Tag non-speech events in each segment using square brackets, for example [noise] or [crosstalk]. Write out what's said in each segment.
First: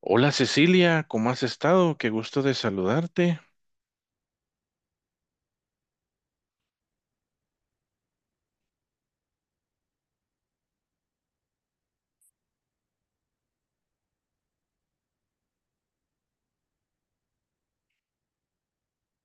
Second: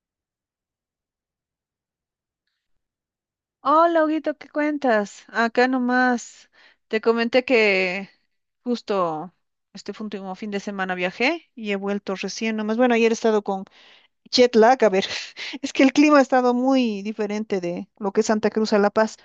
Hola Cecilia, ¿cómo has estado? Qué gusto de saludarte. Hola, Huguito, ¿qué cuentas? Acá nomás te comenté que justo fue último fin de semana viajé y he vuelto recién nomás. Bueno, ayer he estado con jet lag, a ver, [laughs] es que el clima ha estado muy diferente de lo que es Santa Cruz a La Paz.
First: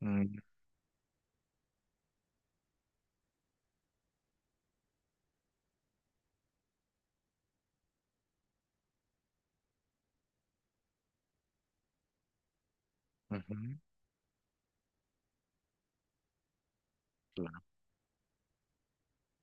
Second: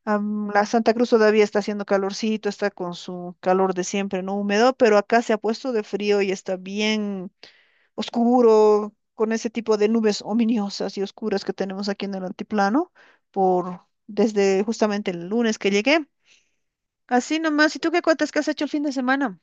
Mm, La Santa Cruz todavía está haciendo calorcito, está con su calor de siempre, no húmedo, pero acá se ha puesto de frío y está bien oscuro, con ese tipo de nubes ominosas y oscuras que tenemos aquí en el antiplano, ujú, por desde justamente el lunes que llegué. Así claro. nomás, ¿y tú qué cuentas que has hecho el fin de semana?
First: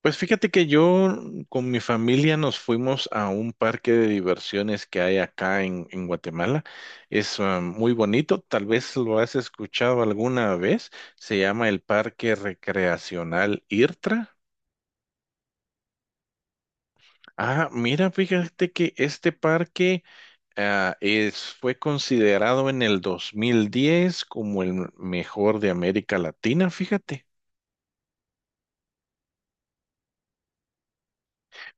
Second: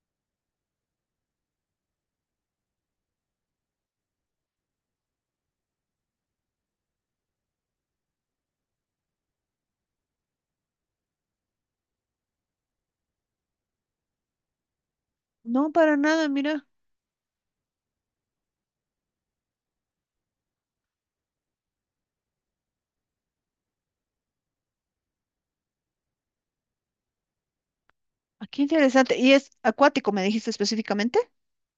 Pues fíjate que yo con mi familia nos fuimos a un parque de diversiones que hay acá en Guatemala. Es muy bonito, tal vez lo has escuchado alguna vez. Se llama el Parque Recreacional IRTRA. No, para nada, mira. Ah, mira, fíjate que este parque fue considerado en el 2010 como el mejor de América Latina, fíjate. Ah, qué interesante. ¿Y es acuático, me dijiste específicamente?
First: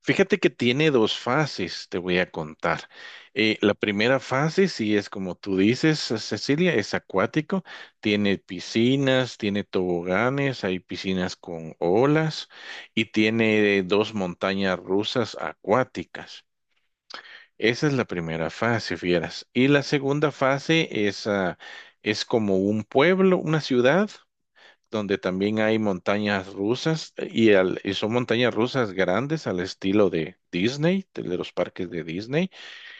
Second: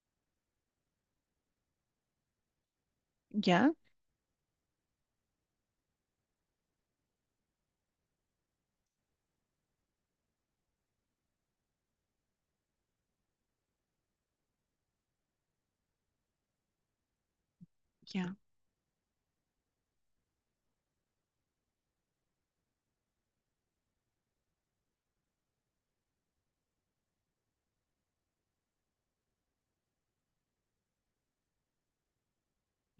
Fíjate que tiene dos fases, te voy a contar. Ya, La primera fase, sí es como tú dices, Cecilia, es acuático, tiene piscinas, tiene toboganes, hay piscinas con olas y tiene dos montañas rusas acuáticas. Esa es la ya, primera fase, fieras. Y la segunda fase es como un pueblo, una ciudad donde también hay montañas rusas y son montañas rusas grandes al estilo de Disney, de los parques de Disney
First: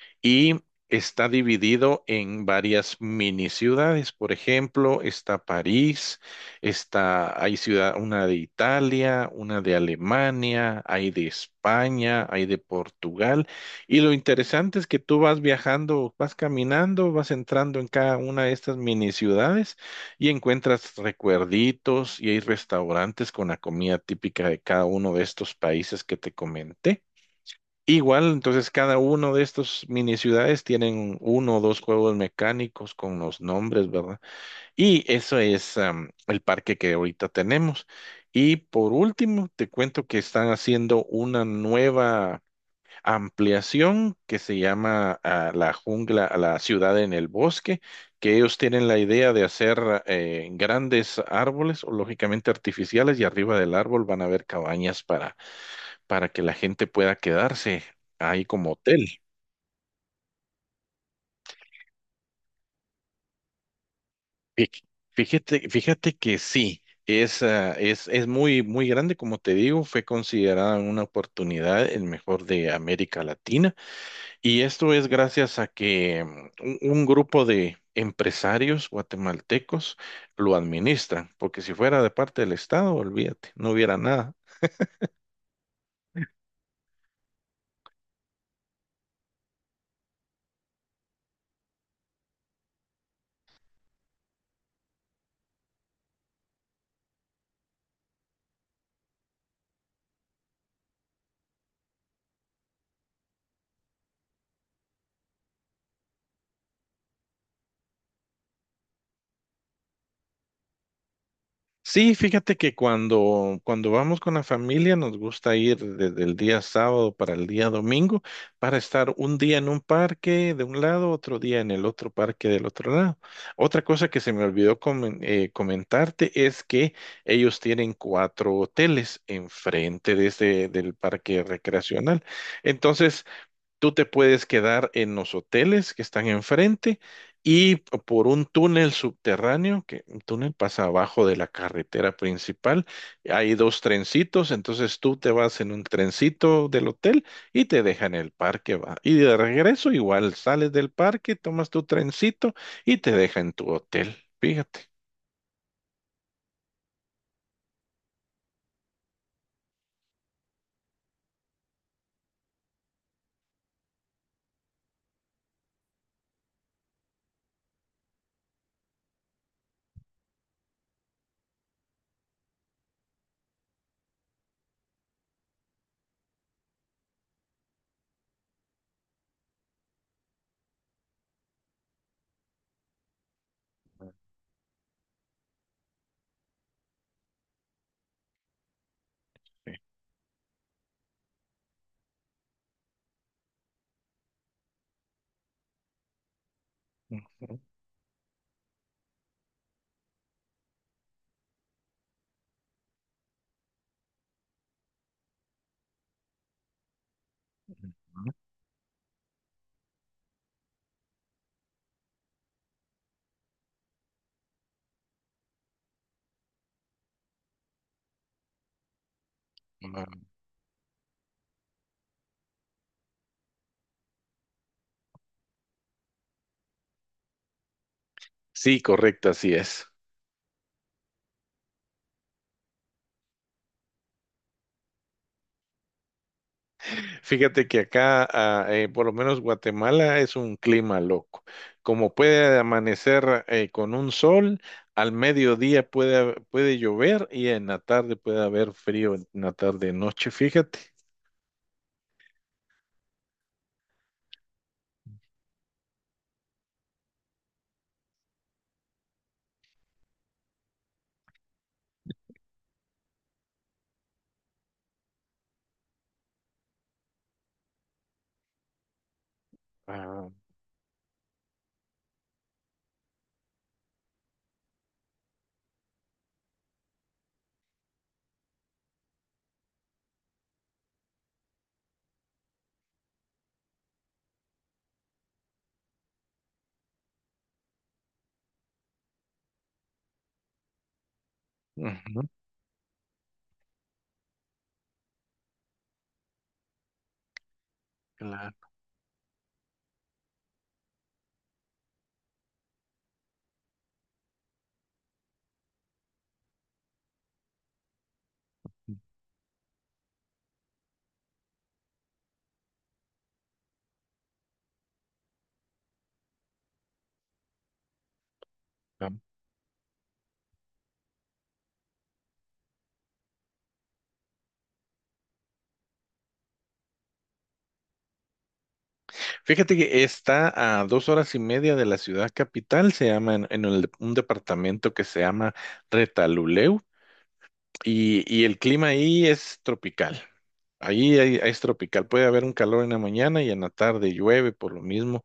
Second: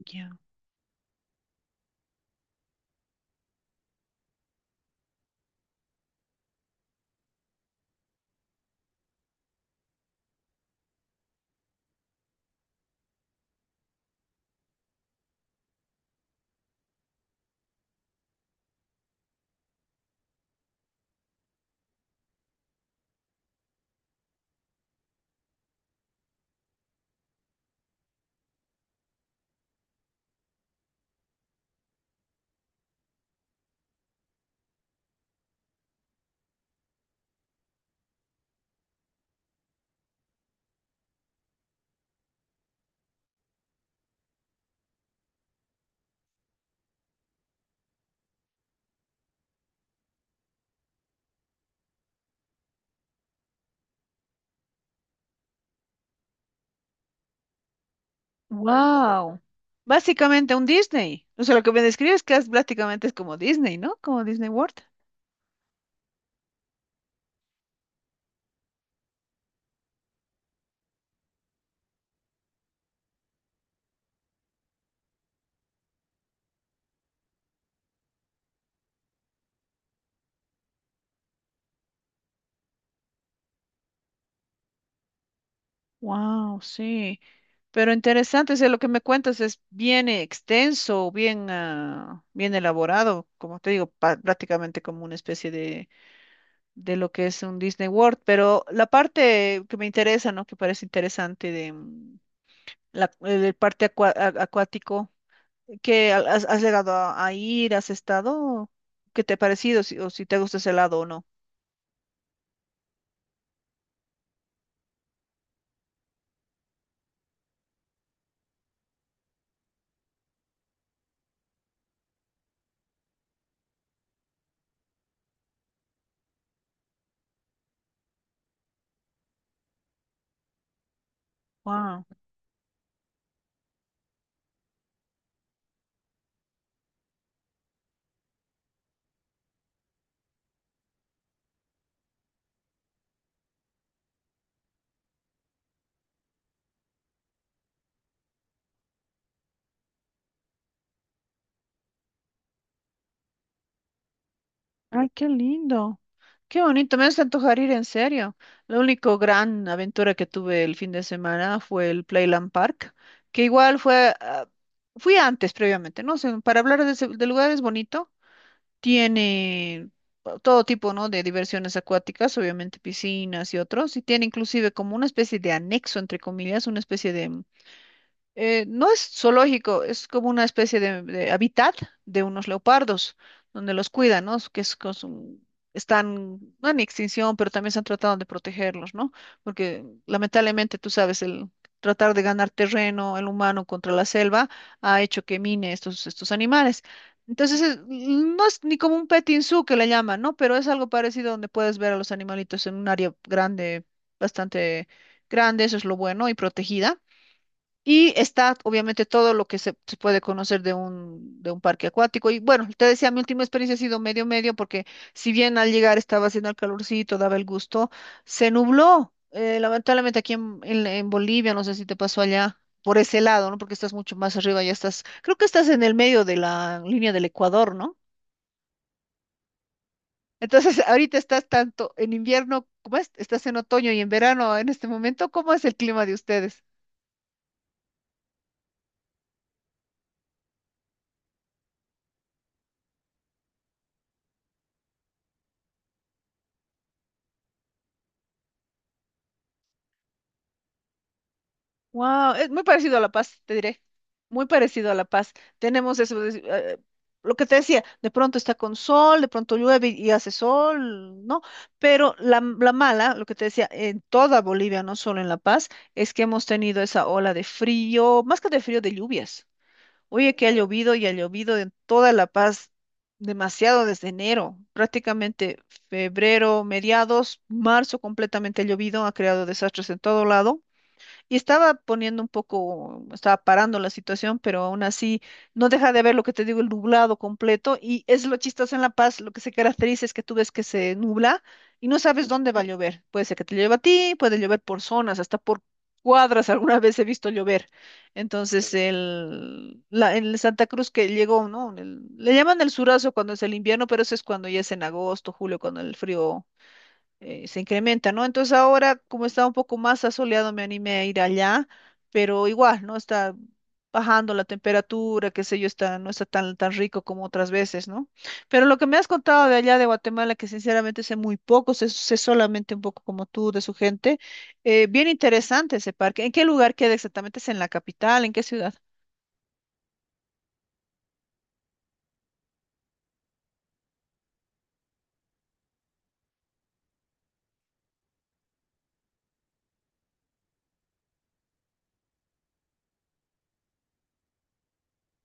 ya. y está dividido en varias mini ciudades. Por ejemplo, está París, una de Italia, una de Alemania, hay de España, hay de Portugal. Y lo interesante es que tú vas viajando, vas caminando, vas entrando en cada una de estas mini ciudades y encuentras recuerditos y hay restaurantes con la comida típica de cada uno de estos países que te comenté. Igual, entonces cada uno de estos mini ciudades tienen uno o dos juegos mecánicos con los nombres, ¿verdad? Y eso es el parque que ahorita tenemos. Y por último, te cuento que están haciendo una nueva ampliación que se llama la jungla, la ciudad en el bosque, que ellos tienen la idea de hacer grandes árboles, o lógicamente artificiales, y arriba del árbol van a haber cabañas para que la gente pueda quedarse ahí como hotel. Wow. Básicamente un Disney. O sea, lo que me describes que es prácticamente es como Disney, ¿no? Como Disney Fí- World. fíjate que sí, es muy, muy grande, como te digo, fue considerada una oportunidad, el mejor de América Latina, y esto es gracias a que un grupo de empresarios guatemaltecos lo administran, porque si fuera de parte del Estado, olvídate, no hubiera nada. Wow, sí. Pero interesante, o sea, lo que me cuentas es bien extenso, bien, ah, bien elaborado, como te digo, pa- prácticamente como una especie de lo que es un Disney World. Pero la parte que me interesa, ¿no? Que parece interesante de la, el parte acua- a- acuático, que ha- has, has llegado a ir, has estado, ¿qué te ha parecido? Si- o si te gusta ese lado o no. Sí, fíjate que cuando vamos con la familia nos gusta ir desde el día sábado para el día domingo para estar un día en un parque de un lado, otro día en el otro parque del otro lado. Otra cosa que se me olvidó comentarte es que ellos tienen cuatro hoteles enfrente de del parque Wow. recreacional. Entonces, tú te puedes quedar en los hoteles que están enfrente y por un túnel subterráneo, que un túnel pasa abajo de la carretera principal. Hay dos trencitos, entonces tú te vas en un trencito del hotel y te dejan en el parque, va. Y de regreso igual sales del parque, tomas tu trencito y te deja en tu hotel. Fíjate. Ay, qué lindo. Qué bonito, me hace antojar ir en serio. La única gran aventura que tuve el fin de semana fue el Playland Park, que igual fue, ah, fui antes previamente, no sé, para hablar de, ese- del lugar es bonito, tiene todo tipo, ¿no? de diversiones acuáticas, obviamente piscinas y otros, y tiene inclusive como una especie de anexo, entre comillas, una especie de no es zoológico, es como una especie de hábitat de unos leopardos, donde los cuidan, ¿no? Que es, cos- un- están, no en extinción, pero también se han tratado de protegerlos, ¿no? Sí, Porque lamentablemente, tú sabes, el tratar de ganar terreno, el humano contra la selva, ha hecho que mine estos, estos animales. ujú. Entonces, es- no es ni como un petting zoo que le llaman, ¿no? Pero es algo parecido donde puedes ver a los animalitos en un área grande, bastante grande, eso es lo bueno, y protegida. Y está obviamente todo lo que se puede conocer de un parque acuático. Y bueno, te decía, mi última experiencia ha sido medio medio porque si bien al llegar estaba haciendo el calorcito, daba el gusto, se nubló. Lamentablemente Ujú. aquí en Bolivia, no sé si te pasó allá por ese lado, ¿no? Porque estás mucho más arriba, ya estás, creo que estás en el medio de la línea del Ecuador, ¿no? Sí, correcto, así es. Entonces, [laughs] ahorita estás tanto en invierno, ¿cómo es? Estás en otoño y en verano en este momento. ¿Cómo es el clima de ustedes? Fíjate que por lo menos Guatemala, es un clima loco. Como puede amanecer con un sol, al mediodía puede llover y en la tarde puede haber frío, en la tarde, noche, fíjate. Wow, es muy parecido a La Paz, te diré. Muy parecido a La Paz. Tenemos eso, de- lo que te decía, de pronto está con sol, de pronto llueve y hace sol, ¿no? Pero la mala, lo que te decía, en toda Bolivia, no solo en La Paz, es que hemos tenido esa ola de frío, más que de frío, de lluvias. Ah, Oye, que ha llovido y ha llovido en toda La Paz demasiado desde enero, prácticamente febrero, mediados, marzo completamente ha llovido, ha creado desastres en todo lado y estaba poniendo un poco, estaba parando la situación, pero aún así no deja de ver lo que te digo, el nublado completo, y es lo chistoso en La Paz, lo que se caracteriza es que tú ves que se nubla y no ujú, sabes dónde va a llover. Puede ser que te llueva a ti, puede llover por zonas, hasta por cuadras, [laughs] alguna vez he visto llover. claro. Entonces, el, la, en el Santa Cruz que llegó, ¿no? El- le llaman el surazo cuando es el invierno, pero eso es cuando ya es en agosto, julio, cuando el frío se incrementa, ¿no? Entonces ahora, como está un poco más asoleado, me animé a ir allá, pero igual, ¿no? Está bajando la temperatura, qué sé yo, está, no está tan, tan rico como otras veces, ¿no? Pero lo que me has Ah. contado de allá de Guatemala, que sinceramente sé muy poco, sé, sé solamente un poco como tú de su gente, bien interesante ese parque. ¿En qué lugar queda exactamente? ¿Es en la capital? ¿En qué ciudad? Fíjate que está a dos horas y media de la ciudad capital, se llama un departamento que se llama Retaluleu y el clima ahí es tropical. Es tropical, puede haber un calor en la mañana y en la tarde llueve por lo mismo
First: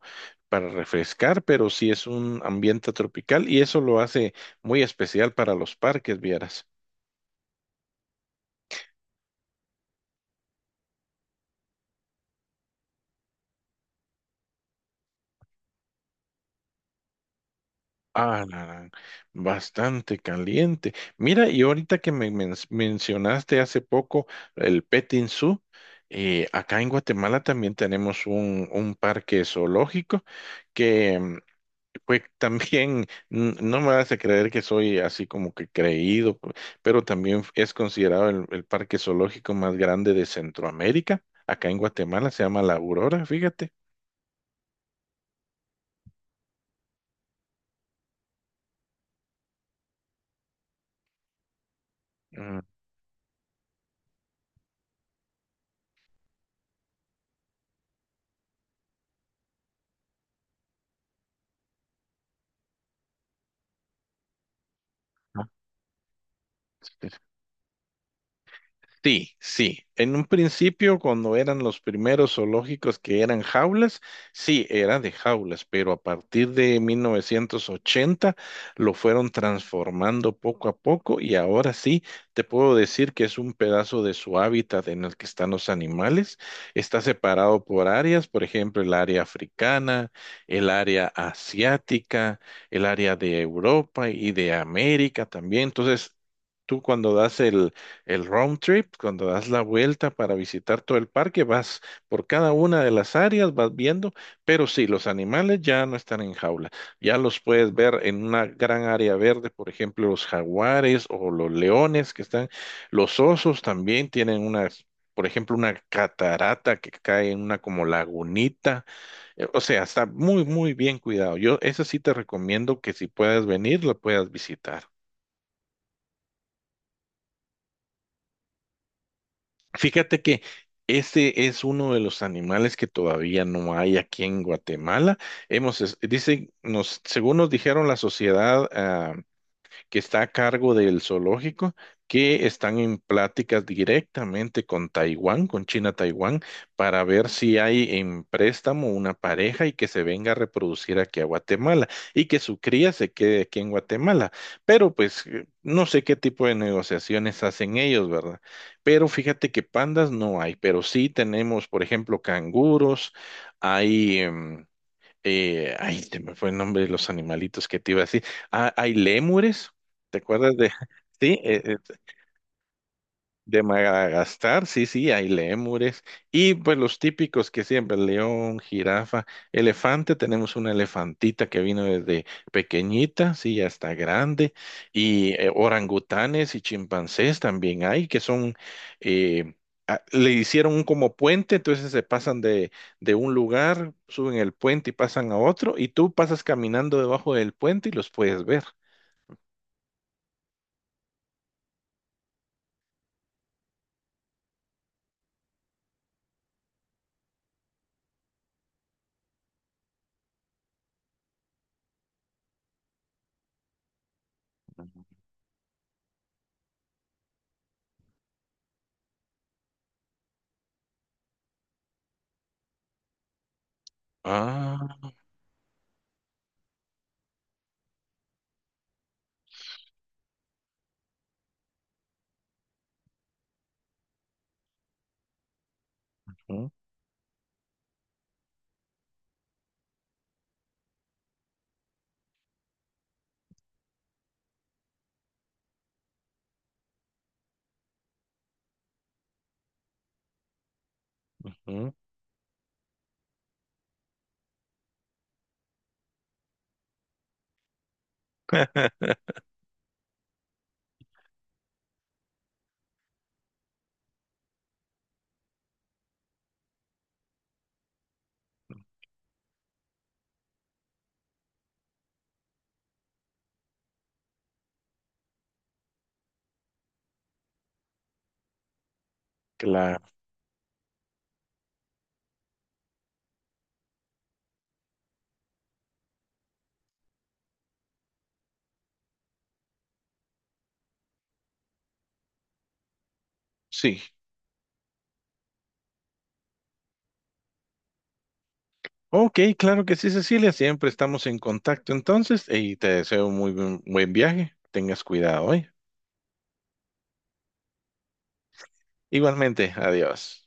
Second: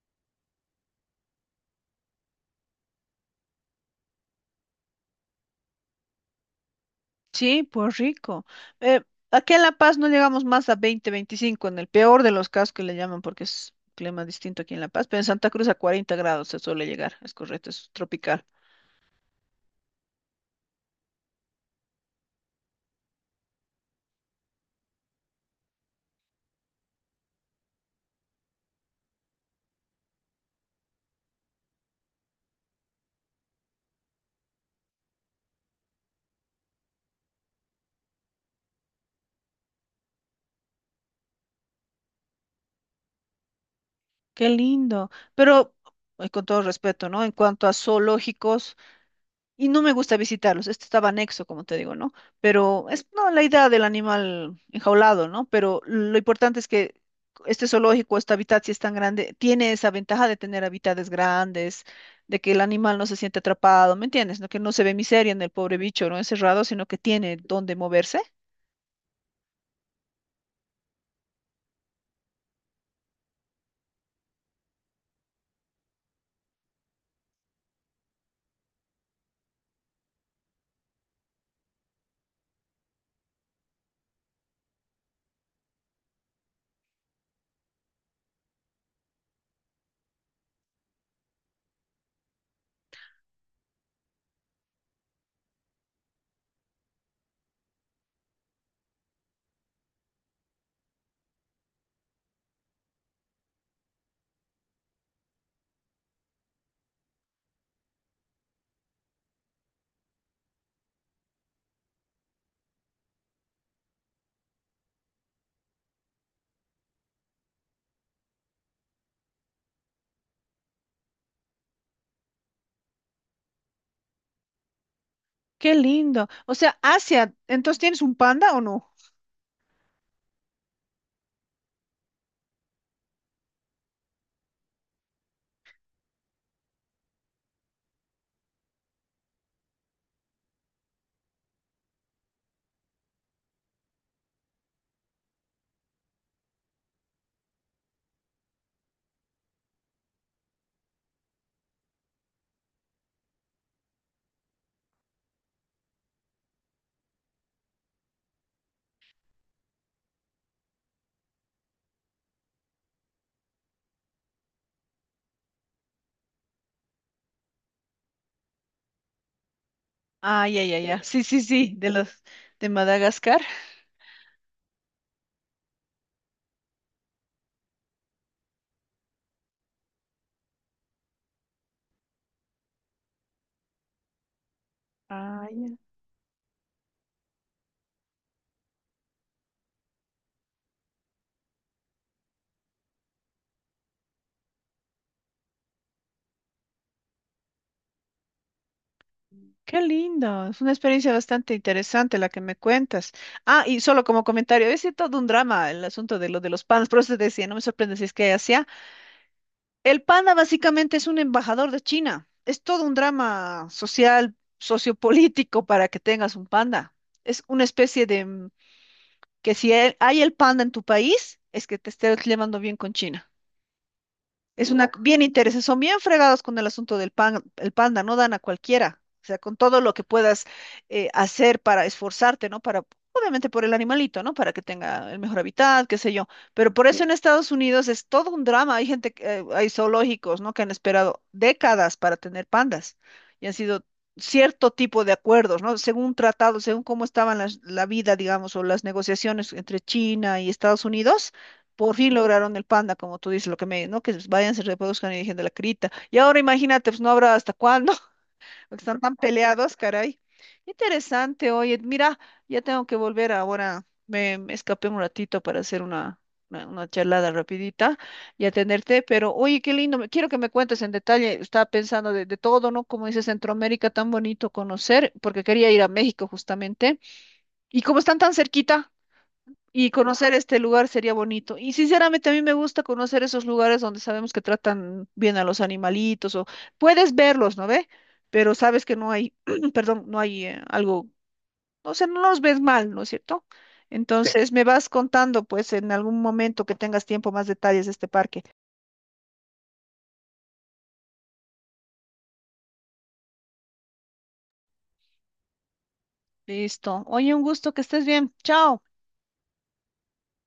para refrescar, pero sí es un ambiente tropical y eso lo hace muy especial para los parques, vieras. Sí, pues rico. Eh, aquí en La Paz no llegamos más a 20, 25 en el peor de los casos que le llaman, porque es un clima distinto aquí en La Paz, pero en Santa Cruz a 40 grados se suele llegar, es correcto, es Ah, tropical. la gran, bastante caliente. Mira, y ahorita que me mencionaste hace poco el Petting Zoo, acá en Guatemala también tenemos un parque zoológico. Pues [laughs] también no me hace creer que soy así como que creído, pero también es considerado el parque zoológico más grande de Centroamérica. Acá en Guatemala se llama La Aurora, fíjate. Qué lindo. Pero, con todo respeto, ¿no? En cuanto a zoológicos, y no me gusta visitarlos, este estaba anexo, como te digo, ¿no? Ujú. Pero es, no, la idea del animal enjaulado, ¿no? Pero lo importante es que este zoológico, este hábitat, si es tan grande, tiene esa ventaja de tener hábitats grandes de que el animal no se siente atrapado, ¿me entiendes? No que no se ve miseria en el pobre bicho, ¿no? Encerrado, sino que tiene dónde moverse. Sí, sí. En un principio, cuando eran los primeros zoológicos que eran jaulas, sí, era de jaulas, pero a partir de 1980 lo fueron transformando poco a poco y ahora sí te puedo decir que es un pedazo de su hábitat en el que están los animales. Está separado por áreas, por ejemplo, el área africana, el área asiática, el área de Europa y de América también. Entonces, tú cuando das el round trip, cuando das la vuelta para visitar todo el parque, vas por cada una de las áreas, vas viendo, pero sí, los animales ya no están en jaula. Ya los puedes ver en una gran área verde, por ejemplo, los jaguares o los leones que están. Los osos también tienen una, por ejemplo, una catarata que cae en una como lagunita. O sea, está muy, muy bien cuidado. Yo, esa sí te recomiendo que si puedes venir, lo puedas visitar. Qué lindo. O sea, Asia, entonces ¿tienes un panda o no? Fíjate que ese es uno de los animales que todavía no hay aquí en Guatemala. Hemos, es- dicen, nos, según nos dijeron la sociedad que está a cargo del zoológico, que están en pláticas directamente con Taiwán, con China-Taiwán, para ver si hay en préstamo una pareja y que se venga a reproducir aquí a Guatemala y que su cría se quede aquí en Guatemala. Pero pues no sé qué tipo de negociaciones hacen ellos, ¿verdad? Pero fíjate que pandas no hay, pero sí tenemos, por ejemplo, canguros, hay... ay, se me fue el nombre de los animalitos que te iba a decir. Ah, hay lémures, ¿te acuerdas Ay, de? ay, [laughs] ay, ya. Sí, Sí, sí, sí, de los de Madagascar. de Madagascar, sí, sí, hay lémures. Y pues los típicos que siempre, león, jirafa, elefante, tenemos una elefantita que vino desde pequeñita, sí, ya está grande. Y Ay, orangutanes y chimpancés también hay, que son, eh, le hicieron un como puente, entonces se pasan de un lugar, suben el puente y pasan a otro, y tú pasas caminando debajo del puente y los puedes ver. qué lindo, es una experiencia bastante interesante la que me cuentas. Ah, y solo como comentario, es todo un drama el asunto de lo de los panas, [laughs] por eso te decía, no me sorprende si es que hay Asia. El panda básicamente es un embajador de China, es todo un drama social, sociopolítico para que tengas un panda. Es una especie de que si el- hay el panda en tu país, es que te estés llevando bien con China. Es una Ah, bien interesante, son bien fregados con el asunto del pan, el panda, no dan a cualquiera. O sea, con todo lo que puedas hacer para esforzarte, ¿no? Para, obviamente por el animalito, ¿no? Para que tenga el mejor hábitat, qué sé yo. ujú, Pero por eso en Estados Unidos es todo un drama. Hay gente, que- hay zoológicos, ¿no? Que han esperado décadas para tener pandas y han sido cierto tipo de acuerdos, ¿no? Según tratados, según cómo estaban las, la vida, digamos, o las negociaciones entre China y Estados Unidos ujú. por fin lograron el panda, como tú dices, lo que me, ¿no? Que vayan, se reproduzcan y dejen de la crita. Y ahora imagínate, pues no habrá hasta cuándo, [laughs] porque están tan [laughs] peleados, caray. Interesante, oye, mira, ya tengo que volver ahora, me escapé un ratito para hacer una charlada rapidita y atenderte, pero oye, qué lindo, me- quiero que me cuentes en detalle, estaba pensando de todo, ¿no? Como dice Centroamérica, tan bonito conocer, porque quería ir a México justamente, y como están tan cerquita. Y Claro, conocer este lugar sería bonito. Y sinceramente a mí me gusta conocer esos lugares donde sabemos que tratan bien a los animalitos o puedes verlos, ¿no ve? Pero sabes que no hay, [clears throat] perdón, no hay algo, o sea, no los ves mal, ¿no es cierto? Sí. sí. Entonces me vas contando pues en algún momento que tengas tiempo más detalles de este parque. Ok, claro que sí, Cecilia, siempre estamos en contacto entonces y te deseo un muy buen viaje. Tengas cuidado hoy. Listo. Oye, un gusto que estés bien. Chao. Igualmente, adiós.